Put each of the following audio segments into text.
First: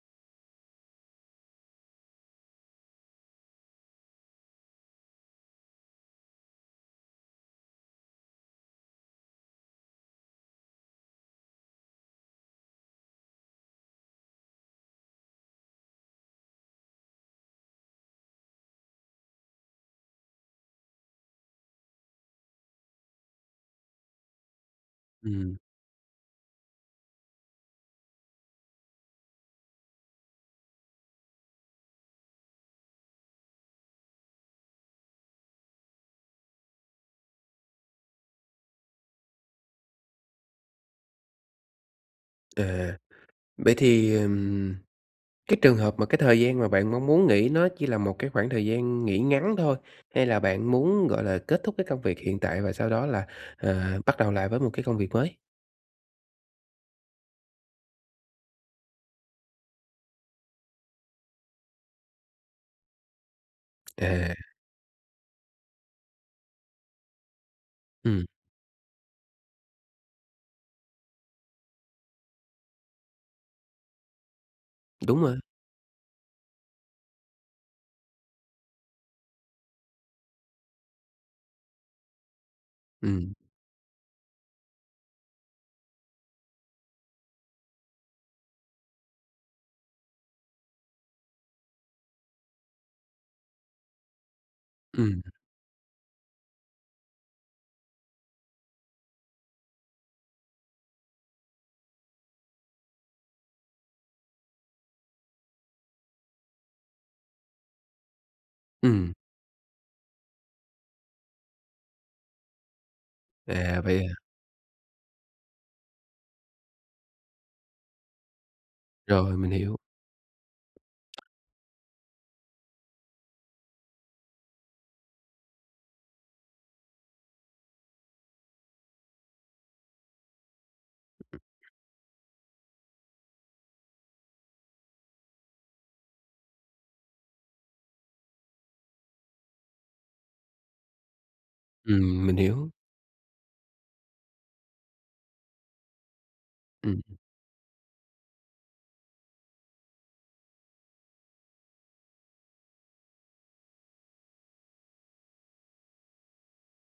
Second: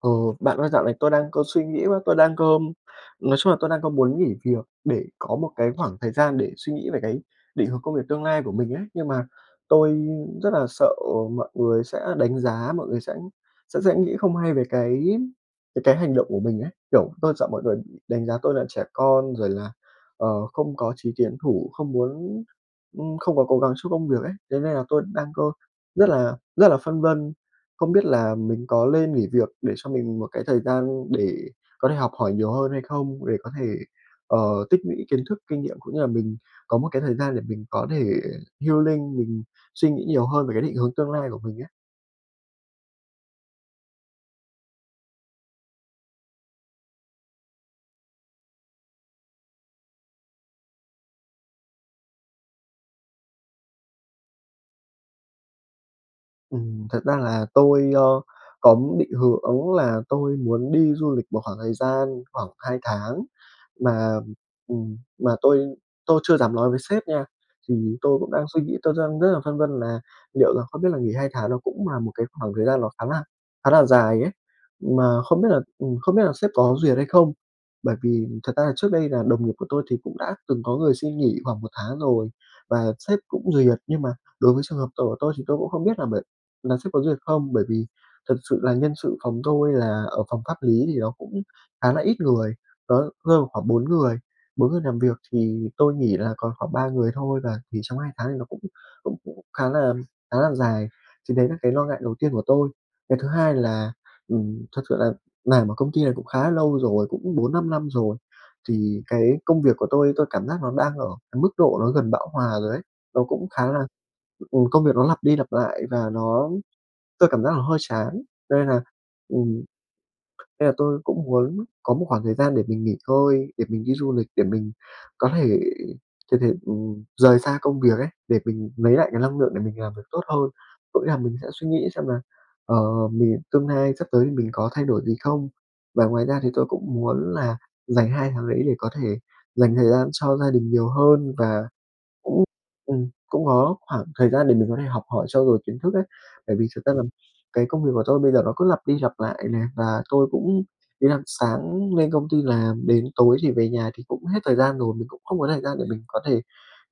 Ờ, bạn ơi, dạo này tôi đang có suy nghĩ quá, tôi đang có nói chung là tôi đang có muốn nghỉ việc để có một cái khoảng thời gian để suy nghĩ về cái định hướng công việc tương lai của mình ấy. Nhưng mà tôi rất là sợ mọi người sẽ đánh giá, mọi người sẽ sẽ sẽ nghĩ không hay về cái về cái hành động của mình ấy. Kiểu, tôi sợ mọi người đánh giá tôi là trẻ con rồi là, ờ, không có chí tiến thủ, không muốn ừm, không có cố gắng cho công việc ấy. Thế nên là tôi đang có Ừm. rất là rất là phân vân không biết là mình có lên nghỉ việc để cho mình một cái thời gian để có thể học hỏi nhiều hơn hay không. Để có thể, ờ, tích lũy kiến thức, kinh nghiệm cũng như là mình có một cái thời gian để mình có thể healing, mình suy nghĩ nhiều hơn về cái định hướng tương lai của mình ấy. À, vậy thì, ừm, cái trường hợp mà cái thời gian mà bạn mong muốn nghỉ nó chỉ là một cái khoảng thời gian nghỉ ngắn thôi, hay là bạn muốn, gọi là, kết thúc cái công việc hiện tại và sau đó là, à, bắt đầu lại với một cái công việc mới? Ừm, thật ra là tôi, ờ, có định hướng đúng là tôi muốn đi du lịch một khoảng thời gian khoảng 2 tháng mà À. ừm, mà tôi tôi chưa dám lói với sếp nha. Thì tôi Ừm. cũng đang suy nghĩ, tôi đang rất là phân vân là liệu là không biết là nghỉ 2 tháng nó cũng là một cái khoảng thời gian nó khá là khá là dài ấy. Mà Đúng rồi. không biết là, ừm, không biết là sếp có duyệt hay không. Bởi vì thật ra là trước đây là đồng nghiệp của tôi thì cũng đã từng có người xin nghỉ khoảng 1 tháng rồi và sếp Ừm. cũng duyệt. Nhưng mà đối với trường hợp tồi tôi thì tôi cũng không biết là bởi là sếp có duyệt không. Bởi vì thật sự là nhân sự phòng tôi là ở phòng pháp lý thì nó cũng khá là ít người, nó rơi vào khoảng 4 người. 4 người làm việc Ừm. thì tôi nghỉ là còn khoảng 3 người thôi. Và thì trong 2 tháng thì nó cũng cũng cũng khá là khá là dài. Thì đấy là cái lo ngại đầu tiên của tôi. Cái thứ hai là, ừm, thật sự là làm ở công ty này cũng khá lâu rồi, cũng 4-5 năm rồi. Thì Ừm. cái công việc của tôi, tôi cảm giác nó đang ở cái mức độ nó gần bão hòa rồi ấy. Nó cũng khá À, là vậy à! ừ, công việc nó lặp đi lặp lại và nó tôi cảm giác nó hơi chán. Cho nên là, Rồi, mình ừm, hiểu. nên là tôi cũng muốn có một khoảng thời gian để mình nghỉ ngơi, để mình đi du lịch, để mình có thể thực hiện, ừm, rời xa công việc ấy, để mình lấy lại cái năng lượng để mình làm việc tốt hơn. Có nghĩa là mình sẽ suy nghĩ xem là, ờ, mình tương lai sắp tới thì mình có thay đổi gì không. Và ngoài ra thì tôi cũng muốn là dành 2 tháng đấy để có thể dành thời gian cho gia đình nhiều hơn. Và Ừm, mình cũng hiểu. ừm, cũng có khoảng thời gian để mình có thể học hỏi trau dồi kiến thức ấy. Bởi vì thực ra Ừm. là cái công việc của tôi bây giờ nó cứ lặp đi lặp lại nè. Và tôi cũng ý là sáng lên công ty làm đến tối thì về nhà thì cũng hết thời gian rồi. Mình cũng không có thời gian để mình có thể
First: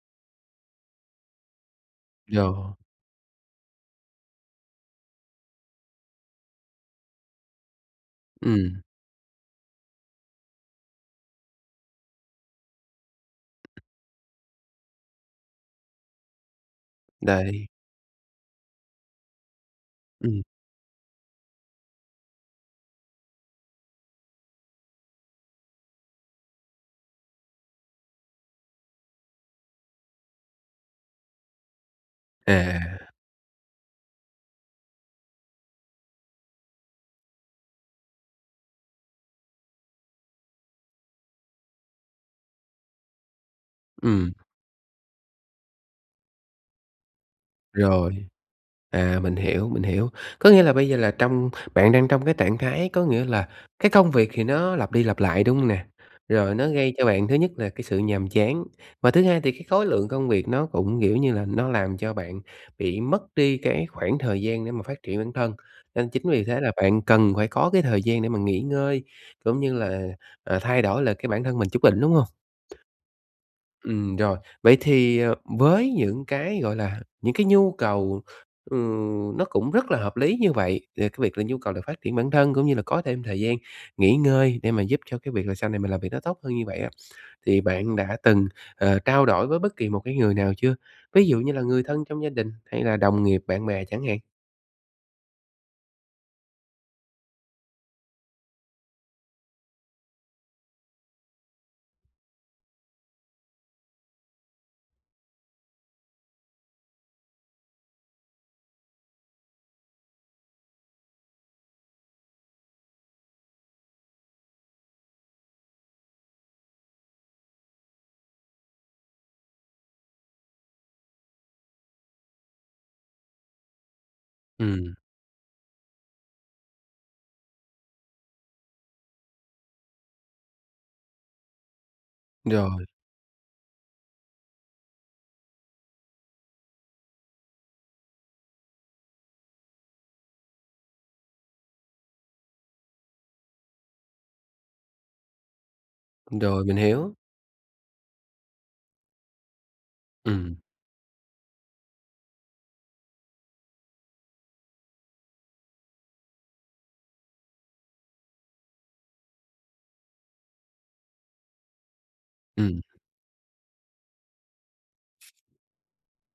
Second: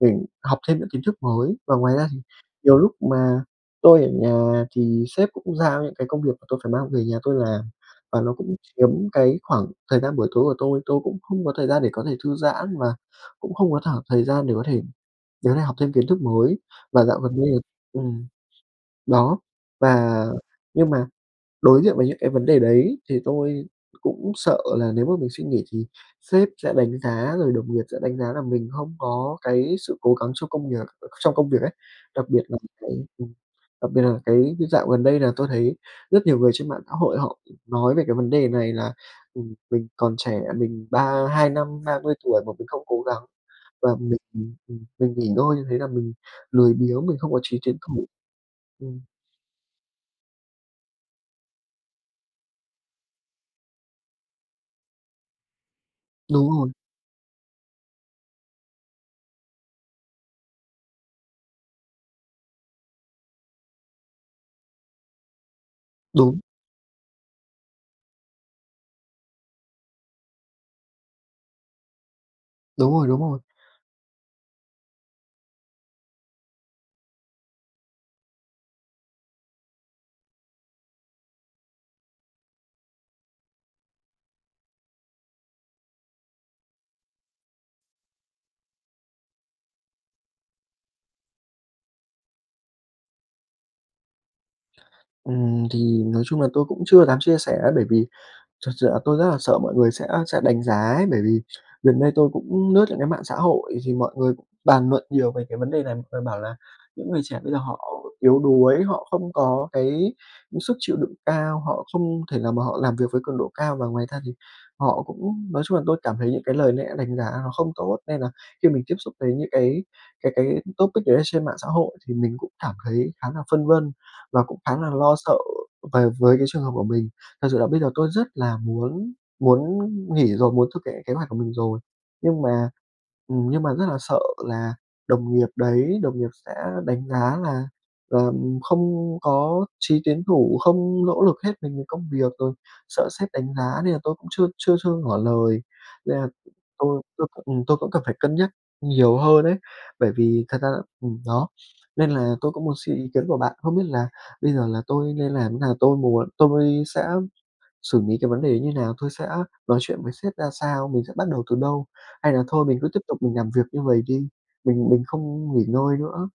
mình học thêm những kiến thức mới. Và ngoài ra thì Yeah. nhiều lúc mà tôi ở nhà thì sếp cũng giao những cái công việc mà tôi phải mang về nhà tôi làm. Và nó cũng Ừm. chiếm cái khoảng thời gian buổi tối của tôi. Tôi cũng không có thời gian để có thể thư giãn và cũng không có thở thời gian để có thể đứa này học thêm kiến thức mới. Và dạo gần đây Đấy. ừm, đó, và Ừm. nhưng mà đối diện với những cái vấn đề đấy thì tôi cũng sợ là nếu mà mình xin nghỉ thì sếp sẽ đánh giá, rồi đồng nghiệp sẽ đánh giá là mình hông có cái sự cố gắng trong công việc trong công việc ấy. Đặc biệt là À. cái ừm, đặc biệt là cái như dạo gần đây là tôi thấy rất nhiều người trên mạng xã hội họ nói về cái vấn đề này là, ừm, mình còn trẻ mình ba hai năm, ba mươi tuổi mà mình không cố gắng. Và mình, Ừm. ừm, ừm, mình nghỉ ngơi như thế là mình lười biếng, mình không có chí tiến thủ. Rồi, Ừm. à, mình hiểu, mình hiểu. Có nghĩa là bây giờ là trong bạn đang trong cái trạng thái có nghĩa là cái công việc thì nó lặp đi lặp lại, đúng hông nè? Đúng Rồi nó rồi. gây cho bạn thứ nhất là cái sự nhàm chán. Và thứ hai thì cái khối lượng công việc nó cũng, kiểu như là, nó làm cho bạn bị mất đi cái khoảng thời gian để mà phát triển bản thân. Nên chính Đúng. vì thế là bạn cần phải có cái thời gian để mà nghỉ ngơi cũng như là, à, thay đổi lại cái bản thân mình chút đỉnh, đúng hông? Đúng rồi, đúng rồi. Ừm, rồi. Vậy thì, à, với những cái, gọi là, những cái nhu cầu, ừm, nó cũng rất là hợp lý như vậy, ờ, cái việc là nhu cầu phát triển bản thân cũng như là có thêm thời gian nghỉ ngơi để mà giúp cho cái việc là sau này mình làm việc nó tốt hơn như vậy á, thì bạn đã từng, ờ, trao đổi với bất kỳ một cái người nào chưa? Ví dụ như là người thân trong gia đình hay là đồng nghiệp, bạn bè chẳng hạn. Ừm, thì nói chung là tôi cũng chưa dám chia sẻ á, bởi vì thật sự là tôi rất là sợ mọi người sẽ sẽ đánh giá ấy, bởi vì gần đây tôi cũng lướt những cái mạng xã hội thì mọi người cũng bàn luận nhiều về cái vấn đề này. Mọi người bảo là những người trẻ bây giờ họ yếu đuối, họ không có cái sức chịu đựng cao, họ không thể nào mà họ làm việc với cường độ cao, và ngoài ra thì họ cũng nói chung là tôi cảm thấy những cái lời lẽ đánh giá nó không tốt. Nên nà khi mình tiếp xúc với những cái cái cái topic gì đấy ở trên mạng xã hội, thì mình cũng cảm thấy khá là phân vân và cũng khá là Ừm. lo sợ về với cái trường hợp của mình. Thật sự là bây giờ tôi rất là muốn muốn nghỉ rồi, muốn thực hiện kế hoạch của mình rồi, nhưng mà Rồi. ừm, nhưng mà rất là sợ là đồng nghiệp đấy, đồng nghiệp sẽ đánh giá là là không có chí tiến thủ, không nỗ lực hết mình vì công việc, rồi sợ sếp đánh giá nên là tôi cũng chưa chưa chưa ngỏ lời. Nên là Rồi, mình tôi hiểu. tôi cũng ừm, tôi cũng cần phải cân nhắc nhiều hơn ấy. Bởi vì thật Ừm. ra là ừm, đó, nên là tôi cũng muốn xin ý kiến của bạn. Không biết là bây giờ là tôi nên làm thế nào, tôi muốn tôi sẽ xử lý cái vấn đề như thế nào, tôi sẽ nói chuyện với sếp ra sao, mình sẽ bắt đầu từ đâu? Hay là thôi mình Ừm. cứ tiếp tục mình làm việc như vầy đi, mình mình không nghỉ ngơi nữa?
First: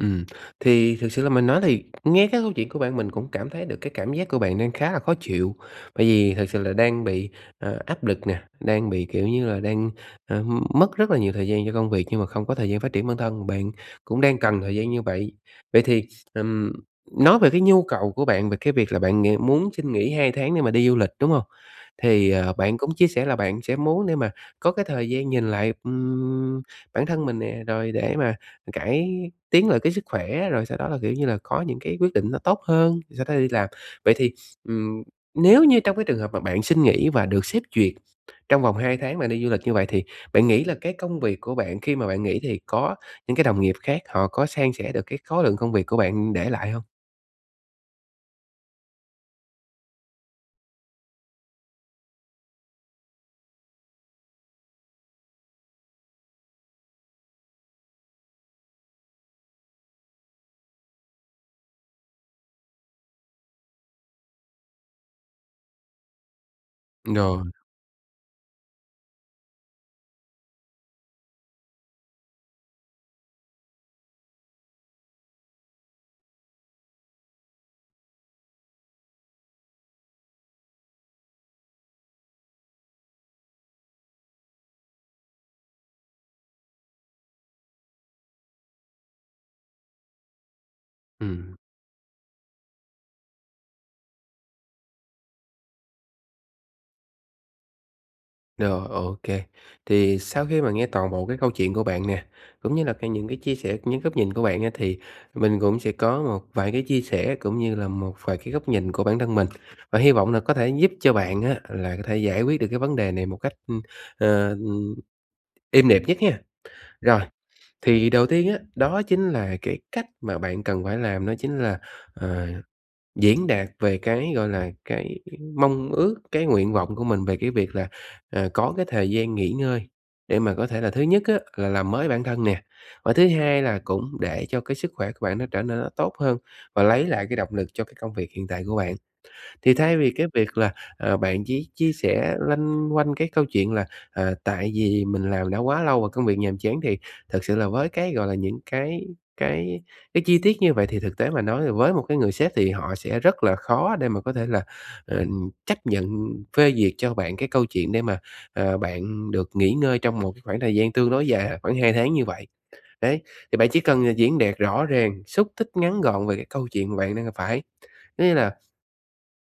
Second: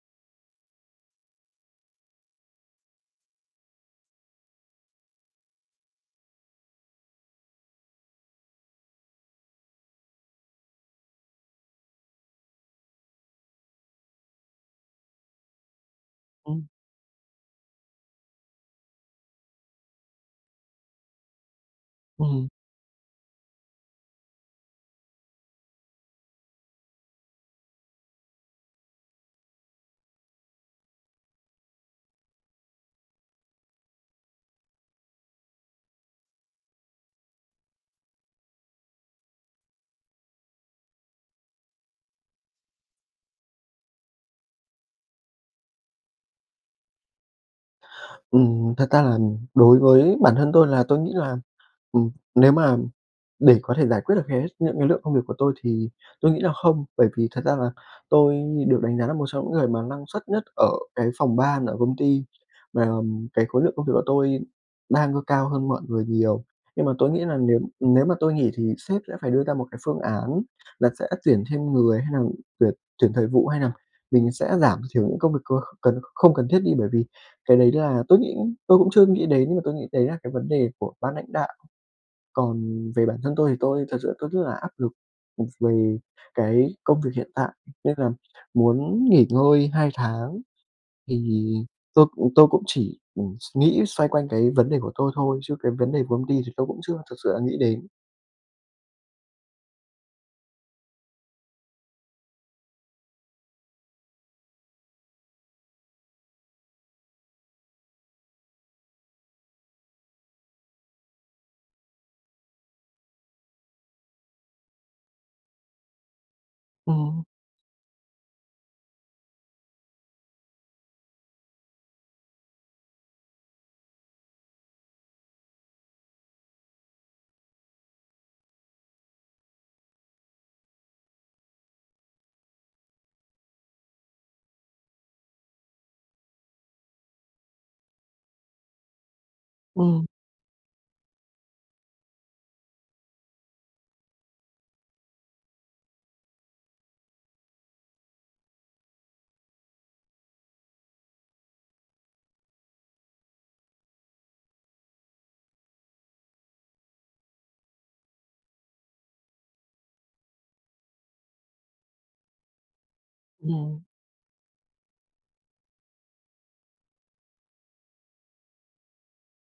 Ừm, thì thực sự là mình nói thì nghe cái câu chuyện của bạn, mình cũng cảm thấy được cái cảm giác của bạn đang khá là khó chịu. Bởi vì thực sự là đang bị, ờ, áp lực nè, đang bị kiểu như là, đang, ờm, mất rất là nhiều thời gian cho công việc nhưng mà không có thời gian phát triển bản thân, bạn cũng đang cần thời gian như vậy. Vậy thì, Ừm. ừm, nói về cái nhu cầu của bạn về cái việc là bạn ng muốn xin nghỉ 2 tháng để mà đi du lịch, đúng hông? Thì, Ừm. ờ, bạn cũng chia sẻ là bạn sẽ muốn để mà có cái thời gian nhìn lại, ưm, bản thân mình nè, rồi để mà cải tiến lại cái sức khỏe, rồi sau đó là, kiểu như là, có những cái quyết định nó tốt hơn, sau đó đi làm. Vậy thì, ừm, nếu như trong cái trường hợp mà bạn xin nghỉ và được sếp duyệt, trong vòng 2 tháng bạn đi du lịch như vậy, thì bạn nghĩ là cái công việc của bạn khi mà bạn nghỉ, thì có những cái đồng nghiệp khác họ có san sẻ được cái khối lượng công việc của bạn để lại hông? Ừm, thật ra nà đối với bản thân tôi là tôi nghĩ là, ừm, nếu mà để có thể giải quyết được hết những cái lượng công việc của tôi, thì tôi nghĩ là không. Bởi vì thật ra là tôi được đánh giá là một trong những người mà năng suất nhất ở cái phòng ban ở công ty, và, ừm, cái khối lượng công việc của tôi đang c cao hơn mọi người nhiều. Nhưng mà tôi nghĩ nà Rồi. nếu nếu mà tôi nghỉ thì sếp sẽ phải đưa ra một cái phương án là sẽ tuyển thêm người, hay nà tuyển tuyển thời vụ, hay nà mình sẽ giảm thiểu những công việc có cần không cần thiết đi. Bởi vì cái đấy là tôi nghĩ tôi cũng chưa nghĩ đến, và tôi nghĩ đấy là cái vấn đề của ban lãnh đạo. Còn về bản thân tôi, thì tôi thật sự tôi rất là áp lực, một về cái công việc hiện tại, nên là muốn nghỉ ngơi 2 tháng, thì Ừm. tôi cũng tôi cũng chỉ, ừm, s nghĩ xoay quanh cái vấn đề của tôi thôi, chứ cái vấn đề của công ty thì tôi cũng chưa thực sự là nghĩ đến. Rồi, ô kê, thì sau khi mà nghe toàn bộ cái câu chuyện của bạn nè, cũng như là cái những cái chia sẻ c những góc nhìn của bạn á thì mình cũng sẽ có một vài cái chia sẻ, cũng như là một vài cái góc nhìn của bản thân mình và hy vọng là có thể giúp cho bạn á là có thể giải quyết được cái vấn đề này một cách, ưm, ờ, ừm, êm đẹp nhất ha. Rồi, Ừm. thì đầu tiên á, đó chính là cái cách mà bạn cần phải làm đó chính là, ờ, diễn đạt về cái, gọi là, cái mong ước, cái nguyện vọng của mình về cái việc là, à, có cái thời gian nghỉ ngơi để mà có thể là thứ nhất á, là làm mới bản thân nè và thứ hai là cũng để cho cái sức khỏe của bạn nó trở nên nó tốt hơn và lấy lại cái động lực cho cái công việc hiện tại của bạn. Thì thay Ừm. vì cái việc là, ờ, bạn chỉ chia sẻ loanh quanh cái câu chuyện là, à, "tại vì mình làm đã quá lâu và công việc nhàm chán" thì thực sự là với cái, gọi là, những cái cái cái chi tiết như vậy thì thực tế mà nói, ờ, với một cái người sếp thì họ sẽ rất là khó để mà có thể là, ờ, chấp nhận phê duyệt cho bạn cái câu chuyện để mà, à, bạn được nghỉ ngơi trong một cái khoảng thời gian tương đối dài, à, khoảng 2 tháng như vậy. Đấy, thì bạn chỉ Ừm. cần, à, diễn đạt rõ ràng, xúc tích, ngắn gọn về cái câu chuyện mà bạn đang gặp phải. Có nghĩa là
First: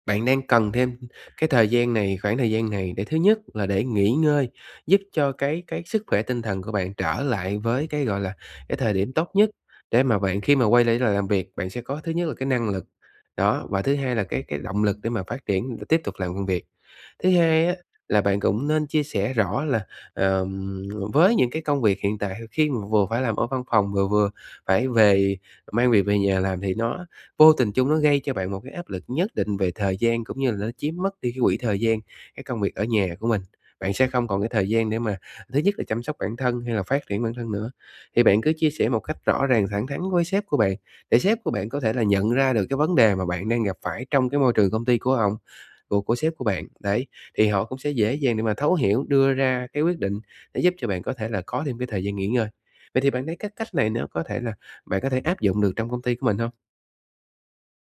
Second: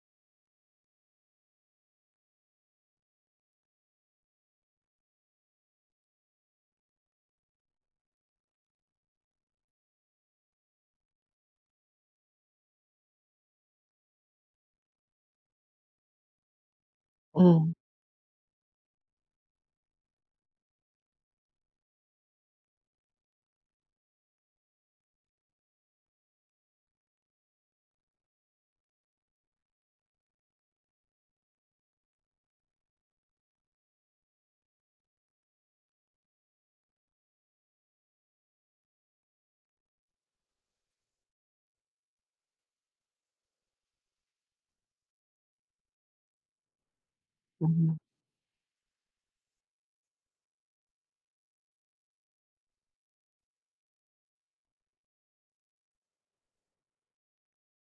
bạn đang cần thêm cái thời gian này, khoảng thời gian này để thứ nhất là để nghỉ ngơi, giúp cho cái cái sức khỏe tinh thần của bạn trở lại với cái, gọi là, cái thời điểm tốt nhất để mà bạn khi mà quay lấy là làm việc bạn sẽ có thứ nhất là cái năng lực, đó, và thứ hai là cái cái động lực để mà phát triển, ừ, tiếp tục làm công việc. Thứ hai Ừm. á, là bạn cũng nên chia sẻ rõ là, ờm, với những cái công việc hiện tại h khi mà vừa phải làm ở văn phòng vừa vừa phải về mang việc về nhà làm thì nó vô tình chung nó gây cho bạn một cái áp lực nhất định về thời gian cũng như là nó chiếm mất đi cái quỹ thời gian cái công việc ở nhà của mình, bạn sẽ không còn cái thời gian để mà thứ nhất là chăm sóc bản thân hay là phát triển bản thân nữa. Thì bạn cứ chia sẻ một cách rõ ràng thẳng thắn với sếp của bạn, để sếp của bạn có thể là nhận ra được cái vấn đề mà bạn đang gặp phải trong cái môi trường công ty của ổng của của sếp của bạn. Đấy, thì họ cũng Ừm, sẽ ừm. dễ dàng để mà thấu hiểu, đưa ra cái quyết định để giúp cho bạn có thể là có thêm cái thời gian nghỉ ngơi. Vậy thì bạn thấy cái cách này nó có thể là bạn có thể áp dụng được trong công ty của mình hông?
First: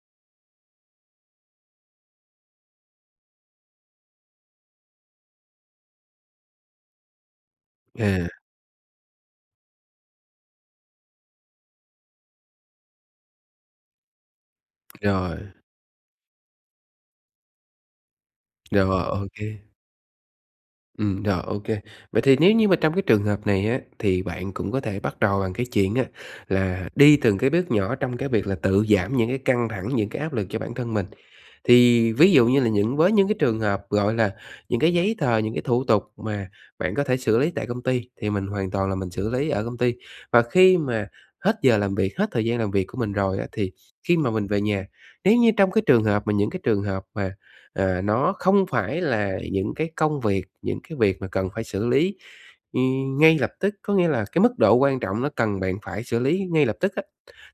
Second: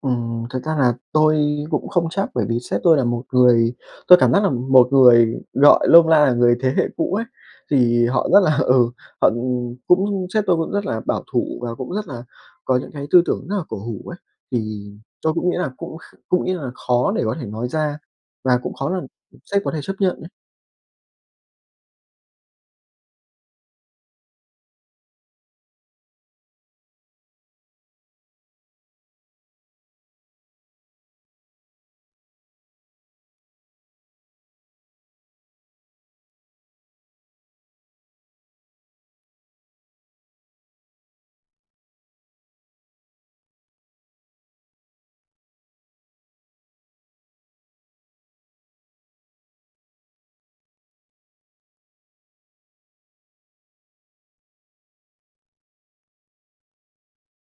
Ừm, thật ra là tôi cũng không chắc bởi vì sếp tôi là một người tôi cảm giác là một người gọi nôm na là người thế hệ cũ ấy. Thì À. họ rất là ừ, họ cũng sếp tôi cũng rất là bảo thủ và cũng rất là có những cái tư tưởng rất là cổ hủ ấy. Thì tôi Rồi. cũng nghĩ là cũng kh cũng nghĩ là khó để có thể nói ra và cũng khó Rồi, làm ô sếp kê. có thể chấp nhận ấy. Ừm, rồi, ô kê. Vậy thì nếu như mà trong cái trường hợp này á, thì bạn cũng có thể bắt đầu bằng cái chuyện á là đi từng cái bước nhỏ trong cái việc là tự giảm những cái căng thẳng, những cái áp lực cho bản thân mình. Thì ví dụ như là những với những cái trường hợp, gọi là, những cái giấy tờ, những cái thủ tục mà bạn có thể xử lý tại công ty, thì mình hoàn toàn là mình xử lý ở công ty. Và khi mà hết giờ làm việc, hết thời gian làm việc của mình rồi á, thì khi mà mình về nhà, nếu như trong cái trường hợp mà những cái trường hợp mà, à, nó không phải là những cái công việc những cái việc mà cần phải xử lý, ừ, ngay lập tức, có nghĩa là cái mức độ quan trọng nó cần bạn phải xử lý ngay lập tức á,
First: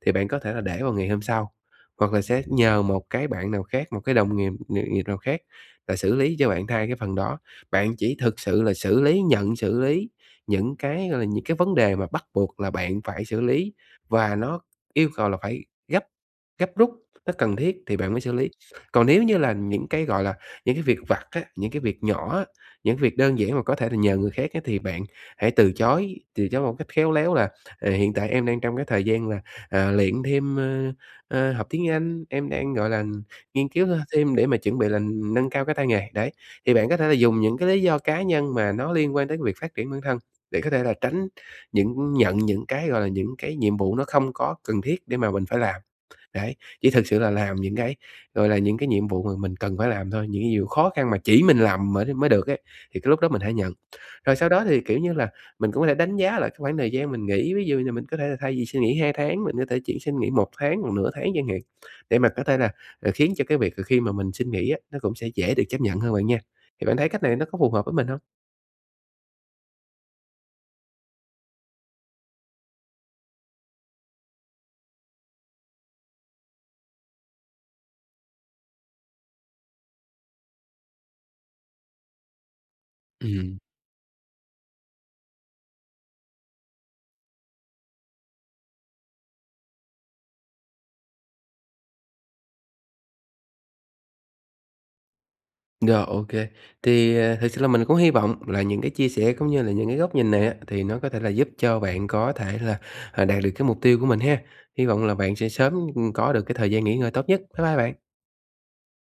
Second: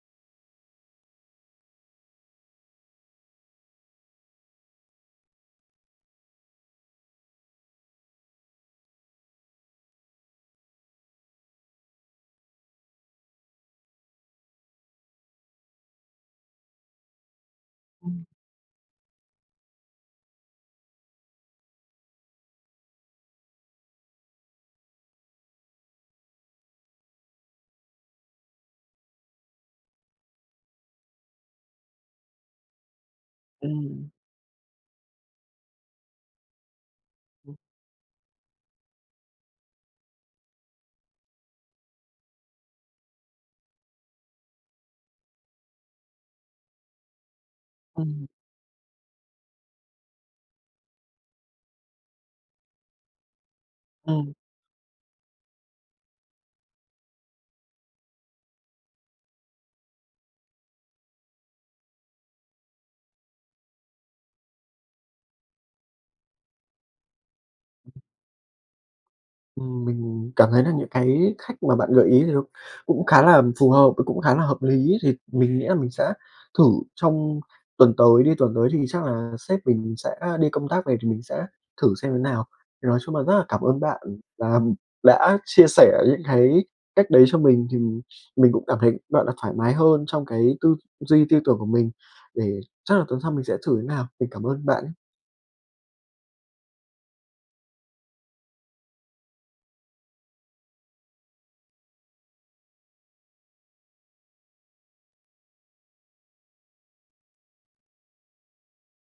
thì bạn có thể là để vào ngày hôm sau, hoặc là sẽ nhờ một cái bạn nào khác, một cái đồng nghiệp nghiệp nghiệp nào khác là xử lý cho bạn thay cái phần đó. Bạn chỉ thực sự là xử lý, nhận xử lý những cái, gọi là, những cái vấn đề mà bắt buộc là bạn phải xử lý, và nó yêu cầu là phải gấp gấp rút, nó cần thiết thì bạn mới Ừm. xử lý. Còn nếu như là những cái, gọi là, những cái việc vặt á, những cái việc nhỏ á, những cái việc đơn giản mà có thể là nhờ người khác á, thì bạn hãy từ chối, từ chối một cách khéo léo là, à, "Hiện tại em đang trong cái thời gian là, à, luyện thêm, ơ, ơ học tiếng Anh, em đang, gọi là, ừm, nghiên cứu th Ừm. thêm để mà chuẩn bị là nâng cao cái tay nghề." Đấy, thì bạn có thể là dùng những cái lý do cá nhân mà nó liên quan tới cái việc phát triển bản thân, để có thể là tránh những nhận những cái, gọi là, những cái nhiệm vụ nó không có cần thiết để mà mình phải làm. Đấy, chỉ thực sự là làm những cái, Ừm. gọi là, những cái nhiệm vụ mà mình cần phải làm thôi, những cái nhiều khó khăn mà chỉ mình làm mới mới được ấy, thì cái lúc đó mình hãy nhận. Ừm. Rồi sau đó thì, kiểu như là, mình cũng có thể đánh giá lại cái khoảng thời gian mình nghỉ, ví dụ như mình có thể là thay vì xin nghỉ 2 tháng, mình có thể chỉ xin nghỉ 1 tháng hoặc nửa tháng chẳng hạn, để mà có thể là, à, khiến cho cái việc khi mà mình xin nghỉ á, nó cũng sẽ dễ được chấp nhận hơn bạn nha. Thì bạn thấy cách này nó có phù hợp với mình hông? Ừm, mình cảm thấy là những cái khách mà bạn gợi ý thì nó cũng khá là, ừm, phù hợp và cũng khá là hợp lý ấy. Thì mình nghĩ là mình sẽ thử trong tuần tới đi, tuần tới thì chắc là sếp mình sẽ đi công tác về, thì mình sẽ thử xem thế nào. Thì nói chung là rất là Ừm. cảm ơn bạn là, ừm, đã chia sẻ những cái cách đấy cho mình, thì mình mình cũng cảm thấy, gọi là, thoải mái hơn trong cái tư duy tư tưởng của mình, để chắc là tuần sau mình sẽ thử như nào. Mình cảm ơn bạn nhé! Rồi, ô kê. Thì, ờ, thực sự là mình cũng hy vọng là những cái chia sẻ cũng như là những cái góc nhìn này á, thì nó có thể là giúp cho bạn có thể là, ờ, đạt được cái mục tiêu của mình ha. Hy vọng là bạn sẽ sớm, ừm, có được cái thời gian nghỉ ngơi tốt nhất. Bye bye bạn!